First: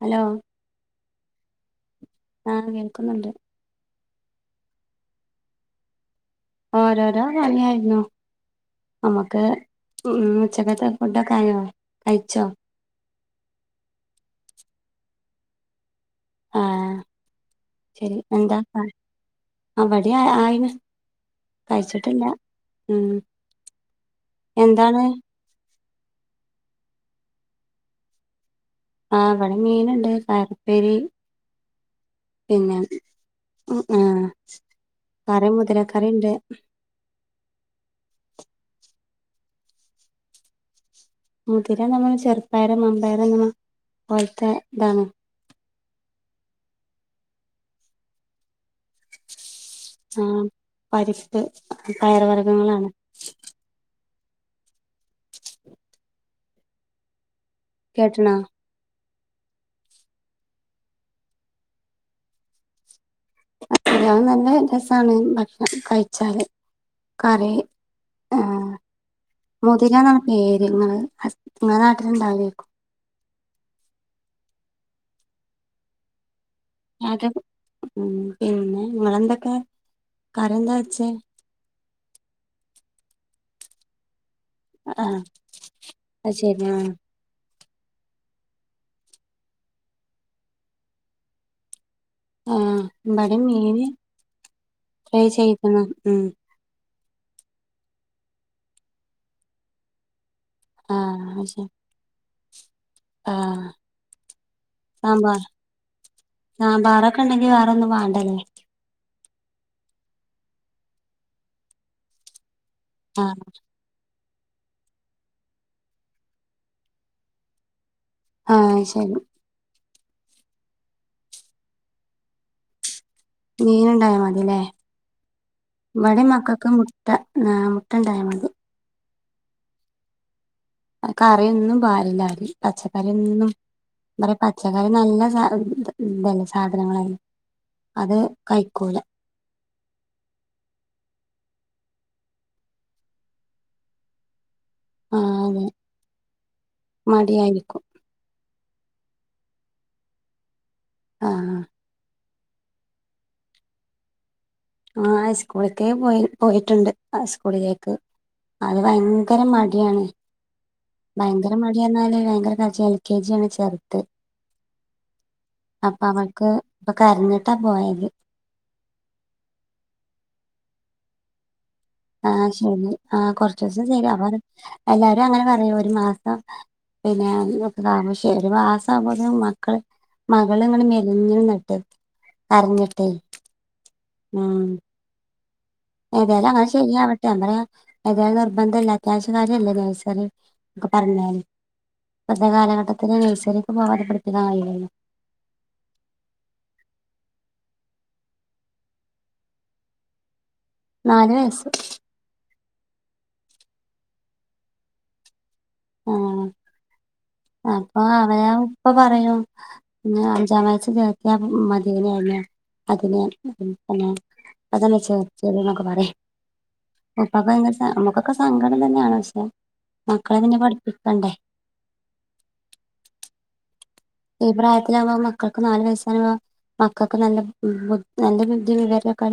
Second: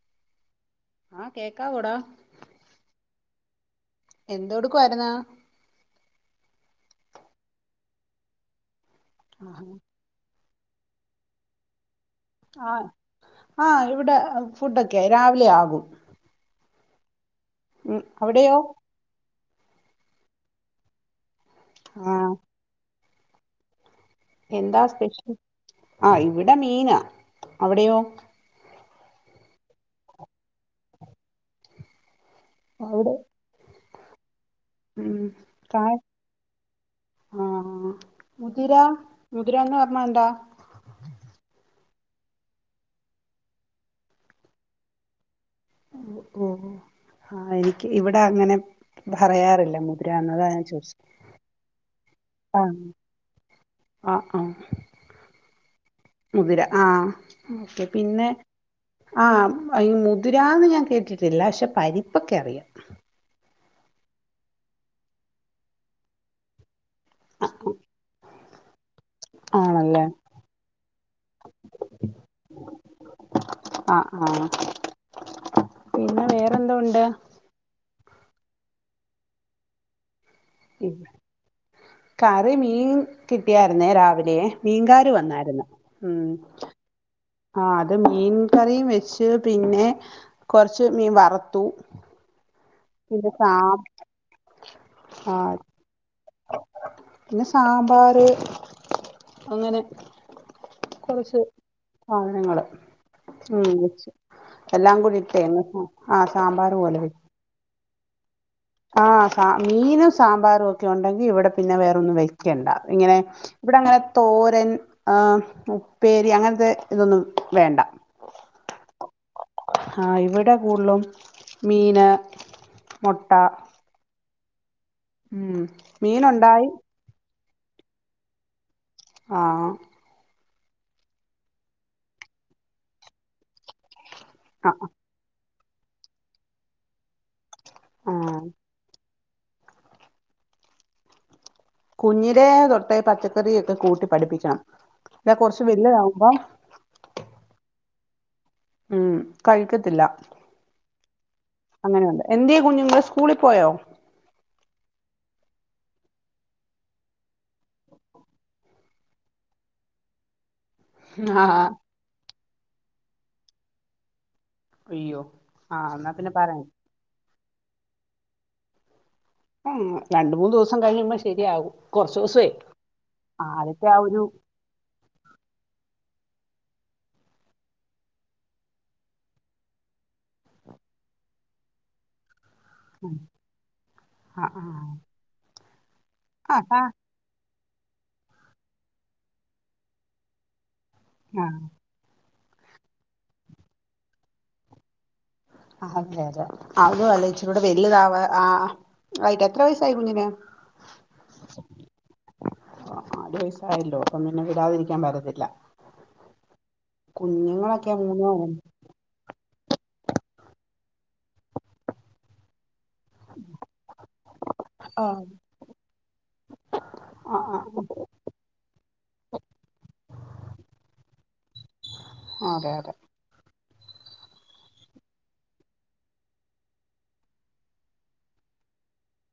Hello ആഹ് കേക്കാവോട ആഹ് കേക്കുന്നുണ്ട് എന്തോടുക്കുവായിരുന്ന് ഓരോരോ പണിയായിരുന്നു നമുക്ക് ഉം ഉച്ചക്കൽത്തെ ഫുഡ്‌ ഒക്കെ ആയോ കഴിച്ചോ ആ ആ ഇവിടെ ഫുഡൊക്കെ ആയി രാവിലെ ആകും ആഹ് ഉം ശരി അവിടെയോ എന്റാക്കാം അവിടെ ആയിന് ആ കഴിച്ചിട്ടില്ല ഉം എന്താ എന്താണ് സ്പെഷ്യൽ ആ ഇവിടെ മീനാ അവിടെയോ ആ ഇവിടേം മീനുണ്ട് കാരുപ്പേരി പിന്നെ അവിടെ ഉം കറി മുതിര കറിയുണ്ട് ആഹ് മുതിര മുതിരാന്ന് പറഞ്ഞാ എന്താ മുതിര നമ്മള് ചെറുപയറ് വമ്പയറ് അങ്ങനെ പോലത്തെ ഇതാണ് ഓ ആ എനിക്ക് ഇവിടെ അങ്ങനെ പറയാറില്ല മുതിരാന്ന് ആഹ് അതാ ഞാൻ ചോദിച്ചെ പരിപ്പ് ആ പയർവർഗ്ഗങ്ങളാണ് ആ ആഹ് [unintelligible] മുതിര ആഹ് ഓക്കെ പിന്നെ കേട്ടണോ ആ ഈ മുതിരാന്ന് ഞാൻ കേട്ടിട്ടില്ല പക്ഷെ പരിപ്പൊക്കെ അറിയാം അത് നല്ല രസാണ് ഭക്ഷണം ഉണ്ടാക്കി കഴിച്ചാല് കറി ആഹ് ആണല്ലേ മുതിരാന്നാണ് പേര് നിങ്ങള് നിങ്ങടെ നാട്ടിലുണ്ടാവില്ലാരിക്കും ആ ആ പിന്നെ വേ റെന്തോ ഉണ്ട്? അത് ഉം പിന്നെ നിങ്ങള് എന്തൊക്കെ? ഇവ് കറി മീൻ കിട്ടിയായിരുന്നേ രാവിലെയേ മീൻകാര് ആഹ് വന്നായിരുന്ന് ഉം അത് ശരി ആഹ് ആ അത് മീൻ കറിയും വെച്ച് പിന്നെ കൊറച്ച് മീൻ വറുത്തു. ആഹ് പിന്നെ ഇവിടെയും സാ മീന് ഫ്രൈ ആ ചെയ്ക്കുന്നു ഉം പിന്നെ സാമ്പാറ് അങ്ങനെ ആഹ് കുറച്ച് അത് ശരി ആ ഞങ്ങള് ഉം ആഹ് വെച്ച് എല്ലാം സാമ്പാർ കൂടിട്ടേ അങ്ങ് സാ ആ സാമ്പാർ പോലെ വെ റൊന്നും വേണ്ടല്ലേ. ആ സാ മീനും സാമ്പാറും ഒക്കെ ഉണ്ടെങ്കിൽ ഇവിടെ പിന്നെ വേറൊന്നും വെയ് ക്കണ്ട ഇങ്ങനെ ആഹ് ഇവിടങ്ങനെ തോരൻ ആ ഉപ്പേരി അങ്ങനത്തെ ഇതൊന്നും വേണ്ട. ആ അത് ശരി ആഹ ഇവിടെ കൂടുതലും മീന് മുട്ട മീന ഉണ്ടായ മതി ലെ ഉം ഇവടെ മീനുണ്ടായി മക്കൾക്ക് മുട്ട ആ മുട്ടണ്ടായാൽ മതി ആഹ കറിയൊന്നും പാടില്ല പച്ചക്കറിയൊന്നും ആഹ് പച്ചക്കറി നല്ല സാ ഇതല്ലേ സാധനങ്ങളെ അത് ആഹ് കൈക്കൂല കുഞ്ഞിലെ തൊട്ടേ പച്ചക്കറിയൊക്കെ കൂട്ടി പഠിപ്പിക്കണം [inaudible] ആഹ് കൊറച്ച് അതെ വലതാവുമ്പോ മടിയായിരിക്കും ഉം കഴിക്കത്തില്ല ആഹ അങ്ങനെയുണ്ട് എന്ത്യേ കുഞ്ഞുങ്ങള് സ്കൂളി പോയോ ആ സ്കൂള്ക്കേ പോയി പോയിട്ടുണ്ട് സ്കൂളിലേക്ക് അത് ഭയങ്കര മടിയാണ് ഭയങ്കര ആഹ് മടിയപർഞാല് ഭയങ്കര എന്താച്ചാൽ എൽ കെ ജി ആണ് ചേർത്തെ അയ്യോ ആഹ് അപ്പൊ എന്നാ പിന്നെ അവൾക്ക് പറയണ്ട ഇപ്പൊ കരഞ്ഞി ട്ട പോയത് ആ രണ്ട് മൂന്നു ദിവസം കഴിയുമ്പോ ശെരിയാവും ആ ശെരി ആ കുറച്ച് ദിവസം ആ ശരി ഒരു അപ്പൊ എല്ലാരും അങ്ങനെ പറയും ഒരു മാസ പിന്നെ [unintelligible] ശെരി ഒരു മാസാവുമ്പോ മക്കള് മകള് ഇങ്ങനെ മെലിഞ്ഞിന്നിട്ട് കരഞ്ഞിട്ടേ ആഹ് ഉം ആഹ് ഏതായാലും അങ്ങനെ ആഹ് ശെരിയാവട്ടെ ഞാൻ പറയാ ഏതായാലും നിർബന്ധല്ല അത്യാവശ്യ കാര്യല്ലേ നഴ്സറി ഒക്കെ പറഞ്ഞാനി ആഹ് ഇപ്പൊത്തെ കാലഘട്ടത്തില് നേഴ്‌സറിക്ക് പോകാതെ പഠിപ്പിക്കാൻ കയൂല്ലല്ലോ അതേ അതേ അതും അല്ല ഇച്ചിരി കൂടെ വല്യതാവ ആ ആയിട്ട് എത്ര വയസായി കുഞ്ഞിന് നാല് വയസ്സ് ആ നാലുവയസായല്ലോ അപ്പം പിന്നെ വിടാതിരിക്കാൻ പറ്റത്തില്ലാ ആ അപ്പൊ മൂന്നോ അവന ഉപ്പ പറയും അഞ്ചാം വയസ്സില് ചേർത്യ മതി യെന് ന്ന് അതിന്നെ ആഹ് [unintelligible] ഇപ്പൊക്കെ ആഹ് ആഹ് നമ്മുക്കൊക്കെ സങ്കടം തന്നെയാണ് പക്ഷെ മക്കളെ പിന്നെ പഠ കണ്ടേ അതെ അതെ ഈ പ്രായത്തിലാകുമ്പോ മക്കൾക്ക് നാല് വയസാകുമ്പോം മക്കൾക്ക് നല്ല നല്ല ബുദ്ധി വിവരൊക്കെ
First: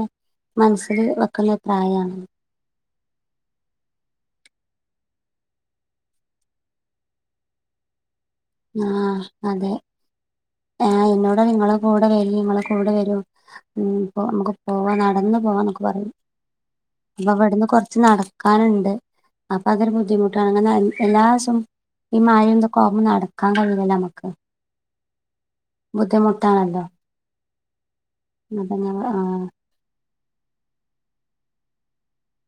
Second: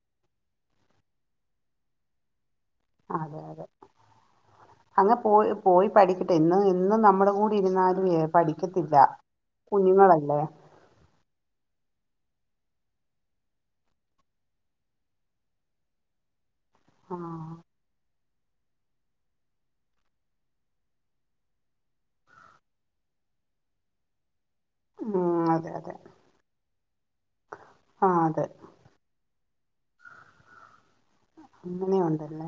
മനസ്സിൽ വെക്കുന്ന പ്രായാണ് അതെ അതെ അങ്ങ് പോയി പോയി പഠിക്കട്ടെ ഇന്ന് ഇന്ന് നമ്മുടെ കൂടി ഇരുന്നാല് ആ അതെ ആ എന്നോട് നിങ്ങള കൂടെ വെരി ങ്ങളെ കൂടെ വെരും മ് പ്പോ മ്മക്ക് നടന്ന് പോവാ ന്നൊക്കെ പറയും ആഹ് ഇവ്ട്ന്ന് കൊറച്ച് നട ക്കാനുണ്ട് അപ്പൊ അതൊരു ബുദ്ധിമുട്ടാണ് അങ്ങനെ എല്ലാ ദിവസം ഈ മഴേ തോക്കാവുമമ്പോ നട ക്കാൻ കയ്യൂല്ലല്ലോ നമ്മക്ക് ഉം അത ബുദ്ധിമുട്ടാണല്ലോ ആഹ് അതെ അപ്പോ ആ അങ്ങനെ ഒണ്ടല്ലേ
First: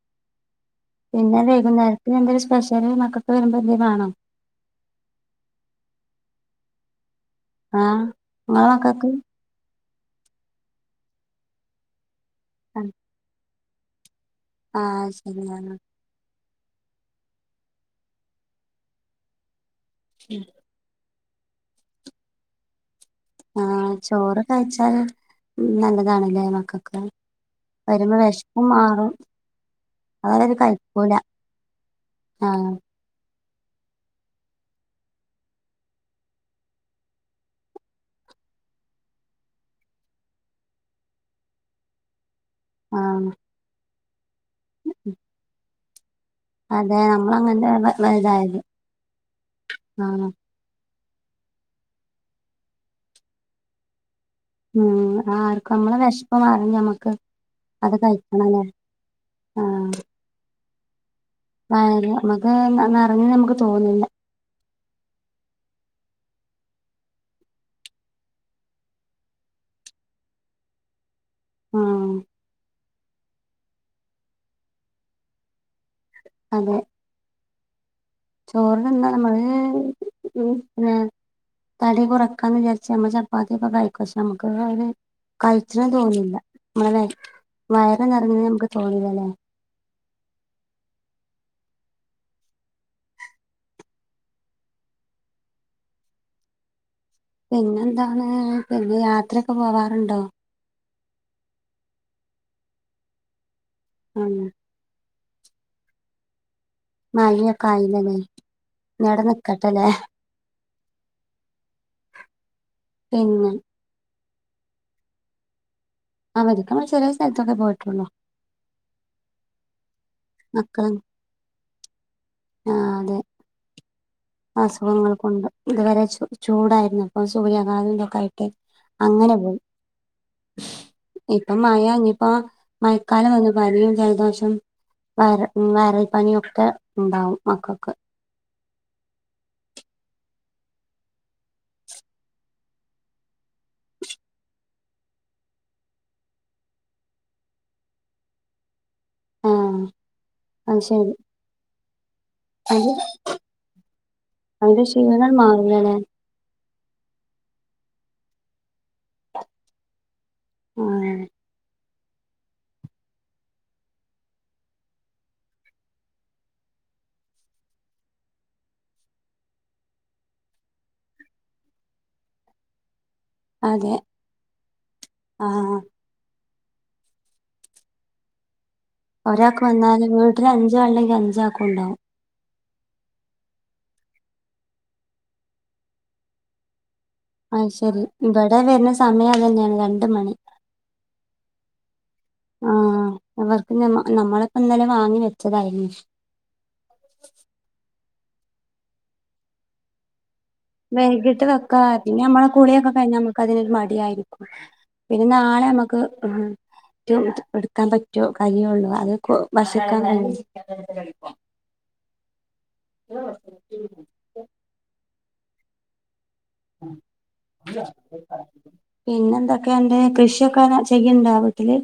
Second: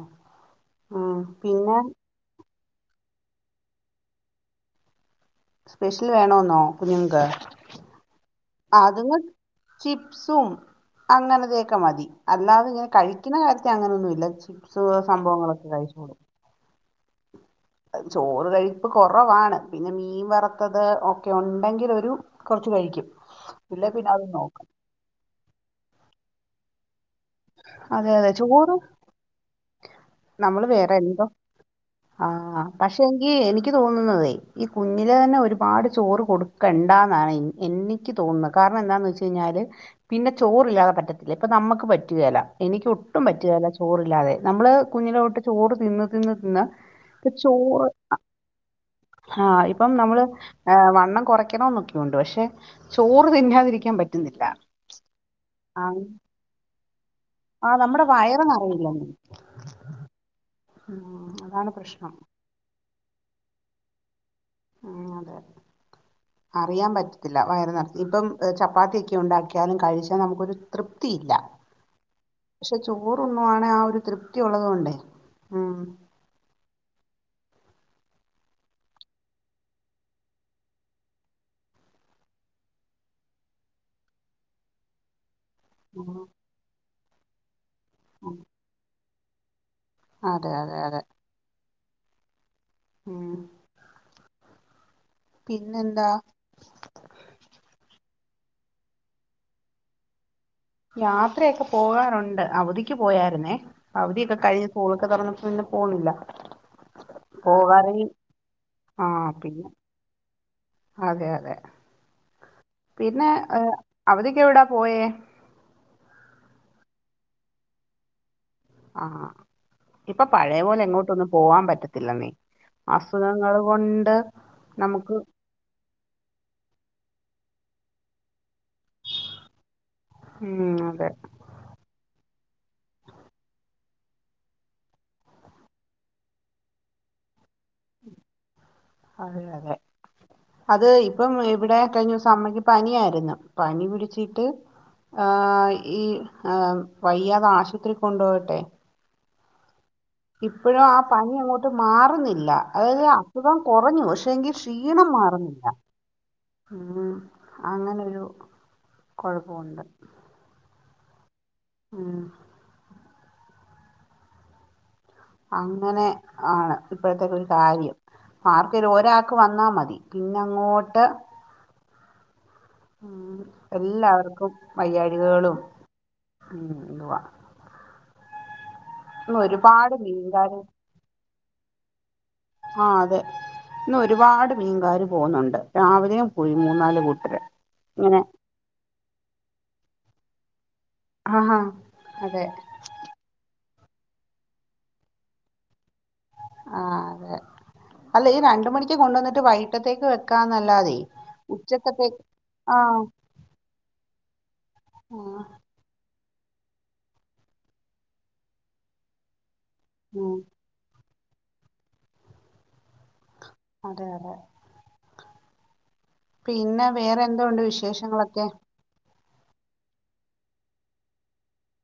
പിന്നെ വൈകുന്നേരത്തിന് എന്തും സ്പെഷ്യ ചെറിയ മക്കക്ക് വരുമ്പോ എതെങ്കിലും വാണോ സ്പെഷ്യൽ വേണെന്നോ കുഞ്ഞുങ്ങക്ക് ആ ഇങ്ങളമക്കക്ക് അതുങ്ങൾ ചിപ്സും അങ്ങനതെയൊക്കെ മതി അല്ലാതെ ഇങ്ങനെ കഴിക്കുന്ന കാര്യ അങ്ങനൊന്നും ഇല്ല ചിപ്സ് ആഹ് സംഭവങ്ങളൊക്കെ ശരിയാണ് കഴിച്ചോളും ചോറ് കഴിപ്പ് കുറവാണ് പിന്നെ മീൻ വറുത്തത് ക്കെ ഉണ്ടെങ്കി ഒരു കുറച്ച് കയിക്കും ആഹ് ചോറ് കഴിച്ചാല് ഉ നല്ലതാണല്ലേ മക്കൾക്ക് അതെ വരുമ്പോ അതെ വെശപ്പും ചോറും മാറും അതവര് നമ്മള് വേറെ കഴിക്കൂല എന്തോ ആഹ് പക്ഷെ എങ്കി എനിക്ക് എനിക്ക് തോന്നുന്നുന്നതേ ഈ കുഞ്ഞിലെ തന്നെ ഒരുപാട് ചോറ് കൊടുക്കണ്ട എന്നാണ് എനിക്ക് തോന്നുന്നത് കാരണം എന്താന്ന് വെച്ച കഴിഞ്ഞാല് പിന്നെ ചോറില്ലാതെ പറ്റത്തില്ല ഇപ്പൊ നമുക്ക് പറ്റ റ്റുകേല എനിക്ക് ഒട്ടും ആഹ് പറ്റികെല്ലാ ചോറില്ലാതെ നമ്മള് കുഞ്ഞിലെ തൊട്ട് ചോറ് തിന്ന് തിന്ന് തിന്ന് അതെ ഇപ്പോ ചോറ് നമ്മളങ്ങനെ ഇതായത് ആ ഇപ്പോ ആഹ് നമ്മള് വണ്ണം കുറക്കണോന്നൊക്കെ ഉണ്ട് പക്ഷെ ചോറ് തിന്നാതിരിക്കാൻ പറ്റ ഉം ആർക്കും നമ്മള് വിശപ്പ് മാറ നമ്മക്ക് ആഹ് അത് നമ്മുടെ വയറ് കഴിക്കണം ആഹ് മ് ആ ഇല്ല നമുക്ക് നിറഞ്ഞന്ന് നമുക്ക് തോന്നില്ല ആ അതെ അറിയാൻ പറ്റത്തില്ല വയറ് നിറഞ്ഞ ഇപ്പം ചപ്പാത്തിയൊക്കെ ഉണ്ടാക്കിയാലും കഴിച്ചാൽ നമുക്കൊരു തൃ തൃപ്തി ഇല്ല ആഹ് പക്ഷേ ചോറുണ്ണുവാണേ ആ ഒരു തൃപ്തി ഉള്ളത് കൊണ്ടേ ഉം അതെ ചോറ് തിന്നാ നമ്മള് പിന്നെ തടി കുറക്കാന്ന് വിചാരിച്ച് നമ്മ ചപ്പാത്തിയൊക്കെ കഴിക്കുക്ഷെ നമ്മുക്ക് അര കഴിച്ചണം ഉം, തോന്നില്ല നമ്മളെ വയറ് ഉം. നിറഞ്ഞന്ന് നമുക്ക് തോന്നിലല്ലേ. [inaudible] അതെ അതെ അതെ. ഉം. പിന്നെന്താ? പിന്നെന്താണ് പിന്നെ യാത്രയൊക്കെ പോവാറുണ്ടോ? യാത്രയൊക്കെ പോകാറുണ്ട് അവധിക്ക് പോയാരുന്നേ ഉം അവധിയൊക്കെ കഴിഞ്ഞ് സ്കൂളൊക്കെ തുറന്ന പിന്ന പോന്നില്ല മഴയൊക്കെ ആയില്ലീനി ഇനി ഇടെ ആഹ് പിന്നെ നിക്കട്ടല്ലേ അതെ അതെ പിന്നെ ഏഹ് അവധിക്ക് എവിടാ പോയേ? അവധിക്ക് അവിടെ ചെലേ സ്ഥലത്തൊക്കെ പോയിട്ടുള്ളൂ ആഹാ ഇപ്പൊ പഴയ പോലെ മക്കളും എങ്ങോട്ടൊന്നും പോവാൻ പറ്റത്തില്ലെന്നെ ആഹ് അതെ അസുഖങ്ങള് കൊണ്ട് അസുഖങ്ങൾ നമുക്ക് കൊണ്ട് ഇതുവരെ ചു ചൂടായിരുന്നു. സൂര്യാഘാതോം ഇതൊക്കെ ആയിട്ട് അങ്ങനെ പോകും. ഉം അതെ ഇപ്പം മഴയാ ഇനീപ്പോ മഴക്കാലം വന്നു പനിയും ജലദോഷം, വയറ് വയറൽ പനിയൊക്കെ ഇണ്ടാവും മക്കക്ക് അതെ അതെ അത് ഇപ്പം ഇവിടെ കഴിഞ്ഞ ദിവസം അമ്മയ്ക്ക് പനിയായിരുന്നു. പനി പിടിച്ചിട്ട് ആ ഈ ഏഹ് വയ്യാതെ ആശുപത്രി കൊണ്ടോയട്ടെ ആ ഇപ്പഴും ആ പനി അങ്ങോട്ട് മാറുന്നി ല്ല അത് അതായത് അസുഖം കൊറഞ്ഞു പക്ഷേങ്കി അതിന്റെ ക്ഷീണം മാറുന്നില്ല മാറില്ലല്ലേ ഉം അങ്ങനൊരു കൊഴപ്പോണ്ട് ആ ആ അങ്ങനെ ആണ് ഇപ്പഴത്തെക്കെ ഒരു കാര്യം ആർക്കേലും ഒരാൾക്ക് വന്നാ മതി പിന്നെ അങ്ങോട്ട് അതെ എല്ലാവർക്കും വയ്യാഴകകളും ആഹ് ഉം [unintelligible] ഇന്ന് ഒരാക്ക് ഒരുപാട് വന്നാല് വീട്ടില് മീൻകാർ അഞ്ചാളുണ്ടെങ്കി അഞ്ചാക്കും ഒണ്ടാവും ആ അതെ ഇന്ന് ഒരുപാട് മീൻകാര് പോവുന്നൊണ്ട് രാവിലെയും പോയി മൂന്നാല് കൂട്ട അ ശരി ഇവിടെ വരുന്ന സമയം അതന്നെയാണ് രണ്ട് മണി ആ അതെ ഞമ്മ നമ്മളൊക്ക ഇന്നലെ വാങ്ങി വെച്ചതായിരുന്നു ആ അതെ അല്ല ഈ രണ്ടു മണിക്ക് കൊണ്ട് വന്നിട്ട് വൈകിട്ടത്തേക്ക് വെക്കാന്നല്ലാതെ വൈകിട്ട് വെക്കാ പിന്നെ ഉച്ചക്കത്തേക്ക് നമ്മളെ ആ കുളിയൊക്കെ കഴിഞ്ഞാ മ്മക്ക് അതിനൊരു മടിയായിരിക്കും ആ, പിന്നെ നാളെ മ്മക്ക് ആ ഏറ്റ് എടുക്കാൻ പറ്റ്വോ കഴിയുള്ളൂ അതക്ക വശളക്കാൻ ഉം, [unintelligible] അതെ അതെ പിന്നെ വേറെന്തോണ്ട് വിശേഷങ്ങളൊക്കെ പിന്നെ എന്തൊക്കെയൊണ്ട് കൃഷിയൊക്കെ ഇങ്ങന ചെയ്യുന്നുണ്ട വീട്ടില്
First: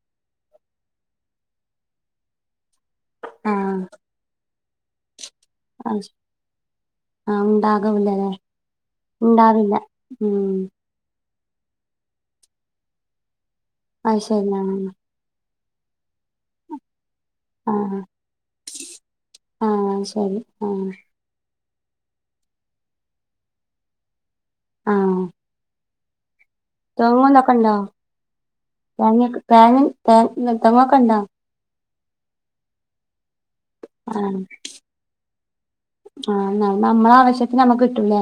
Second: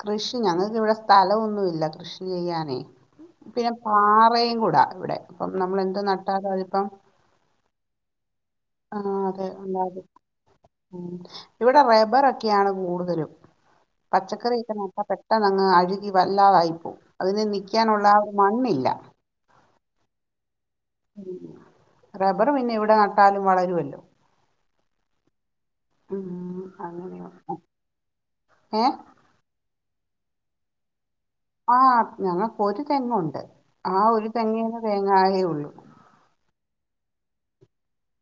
കൃഷി ഞങ്ങൾക്കിവിടെ സ്ഥലം ഒന്നുമില്ല കൃഷി ചെയ്യാനേ പിന്നെ ആഹ് പാറയും കൂടാ ഇവിടെ അപ്പം നമ്മൾ എന്ത ആഹ് നട്ടാലും അതിപ്പം ഉണ്ടാകവില്ലല്ലേ ആ അതെ ഉണ്ടാവില്ല ഉണ്ടാവ ഉം ഇവിടെ റബറൊക്കെയാണ് കൂടുതലും അത് ശരി പച്ചക്കറിയെക്ക ആഹ് നട്ടാ പെട്ടെന്ന് അങ്ങ് അഴുകി വല്ലാതായി പോം അതിന് ആഹ് നിക്കാനുള്ള ആ മണ്ണില്ല ആഹ് ശരി ആഹ് റബ്ബർ പിന്നെ എവിടെ നട്ടാലും വളരുവല്ലോ ങാം തെങ്ങുംതൊക്കെണ്ടോ ഏ തേങ്ങക്കെ തേങ്ങേൻ [unintelligible] കണ്ട ആ ഞങ്ങക്ക് ഒരു തെങ്ങുണ്ട് ആ ഒരു ആഹ് തെങ്ങിന്റെ തേങ്ങായേ ഉള്ളു [unintelligible] നമ്മക്ക് കിട്ടൂലേ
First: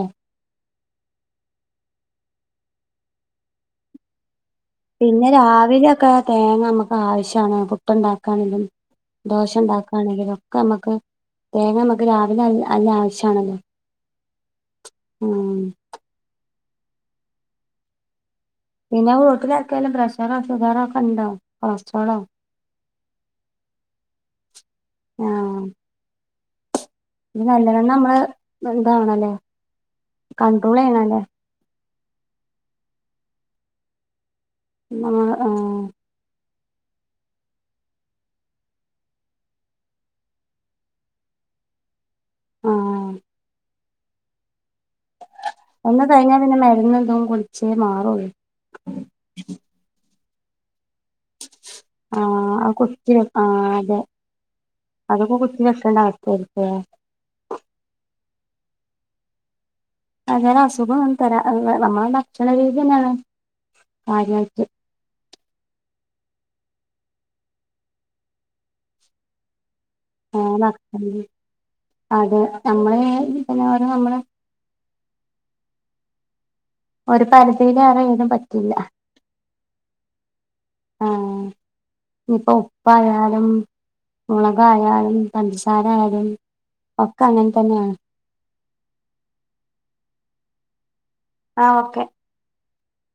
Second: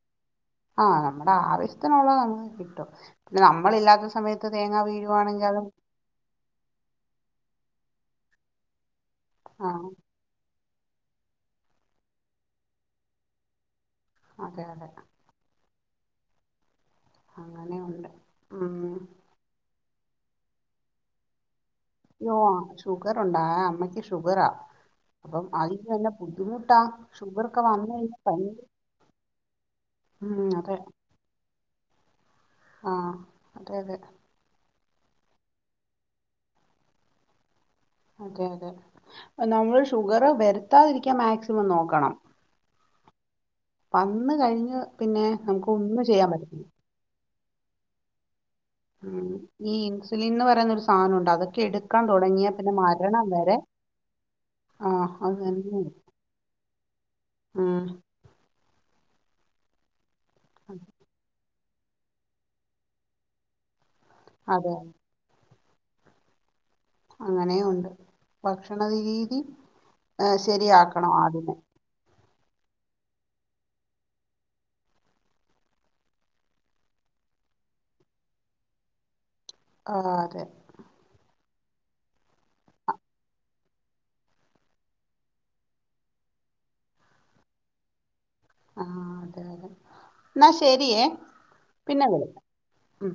ആ നമ്മുടെ ആവശ്യത്തിനുള്ളത് നമുക്ക് കിട്ടും പിന്നെ നമ്മളില്ലാത്ത സമയത്ത് തേങ്ങ പിന്നെ വീഴുവാണെങ്കിൽ അത് രാവിലെയൊക്കെ തേങ്ങ നമ്മക്ക് ആവശ്യാണ് ണ്ടാക്കാനേലും ആഹ് ദോശണ്ടാക്കാണെങ്കിലും ക്ക് നമ്ക്ക് തേങ്ങ നമക്ക് രാവിലെ നല്ല ആവശ്യാണല്ലോ അതെ അതെ അങ്ങനെയൊണ്ട് പിന്നെ [unintelligible] ർക്കേലും പ്രഷറാ ഷുഗറാക്കൊണ്ടോ യ്യോ ഷുഗറൊണ്ടാ അമ്മയ്ക്ക് ഷുഗറാ അപ്പം ആഹ് ആദ്യം തന്നെ ബുദ്ധിമുട്ടാ ഇത് ഷുഗറൊക്കെ വന്ന് നല്ലവണ്ണം കഴിഞ്ഞാ നമ്മള് ഭയങ്കര ഇതാവണല്ലേ ഉം അതെ കൺട്രോളെയ്യണല്ലേ. ആഹ് അതെ അതെ. ആഹ് ആഹ്. അതെ അതെ നമ്മള് ഷുഗറ് വരുത്താതിരിക്കാൻ മാക്സിമം നോക്കണം. ആഹ്. വന്ന് കഴിഞ്ഞ് പിന്നെ നമുക്ക് ഒന്നും വന്ന് ചെയ്യാൻ കഴിഞ്ഞാ പിന്നെ പറ്റത്തില്ല മരുന്ന്‌ എന്തോ ച്ചേ മാറൂള്ളു ഉം ഈ ഇന്സുലിന്ന് പറയുന്നോര് സാനം ഉണ്ട് അതൊക്കെ എടുക്കാൻ തുടങ്ങിയാ ആഹ് പിന്നെ അത് കുത്തി മരണം വരെ ആഹ് അതെ ആ അത് അതൊക്കെ കുത്തി തന്നെ വെക്കേണ്ട അവസ്ഥയായിരിക്കുല്ലേ ഉം അതുപോലെ അസുഖം ഒന്നും തരാ അ നമ്മളെ ഭക്ഷണ രീതിയെന്നാണ്. കാര്യായിട്ട്. അതെ അങ്ങനേം ഒണ്ട് ഭക്ഷണരീതി. ഏ ആഹ് ശരിയാക്കണം ഭക്ഷണം ആദ്യം ന്നെ. അതെ നമ്മള് [unintelligible] നമ്മള് ഒരു പരിധിയിലേറെ എനിക്കും പറ്റില്ല ആണോ അതെ ആഹ് ഇനിയിപ്പോ ഉപ്പായാലും മൊളകായാലും പഞ്ചസാര ആയാലും ഒക്കെ അങ്ങനെ തന്നെയാണ് ആഹ് അതെ അതെ എന്നാ ശെരിയേ ആഹ് ഓക്കെ പിന്നെ വിളിക്കാം ഉം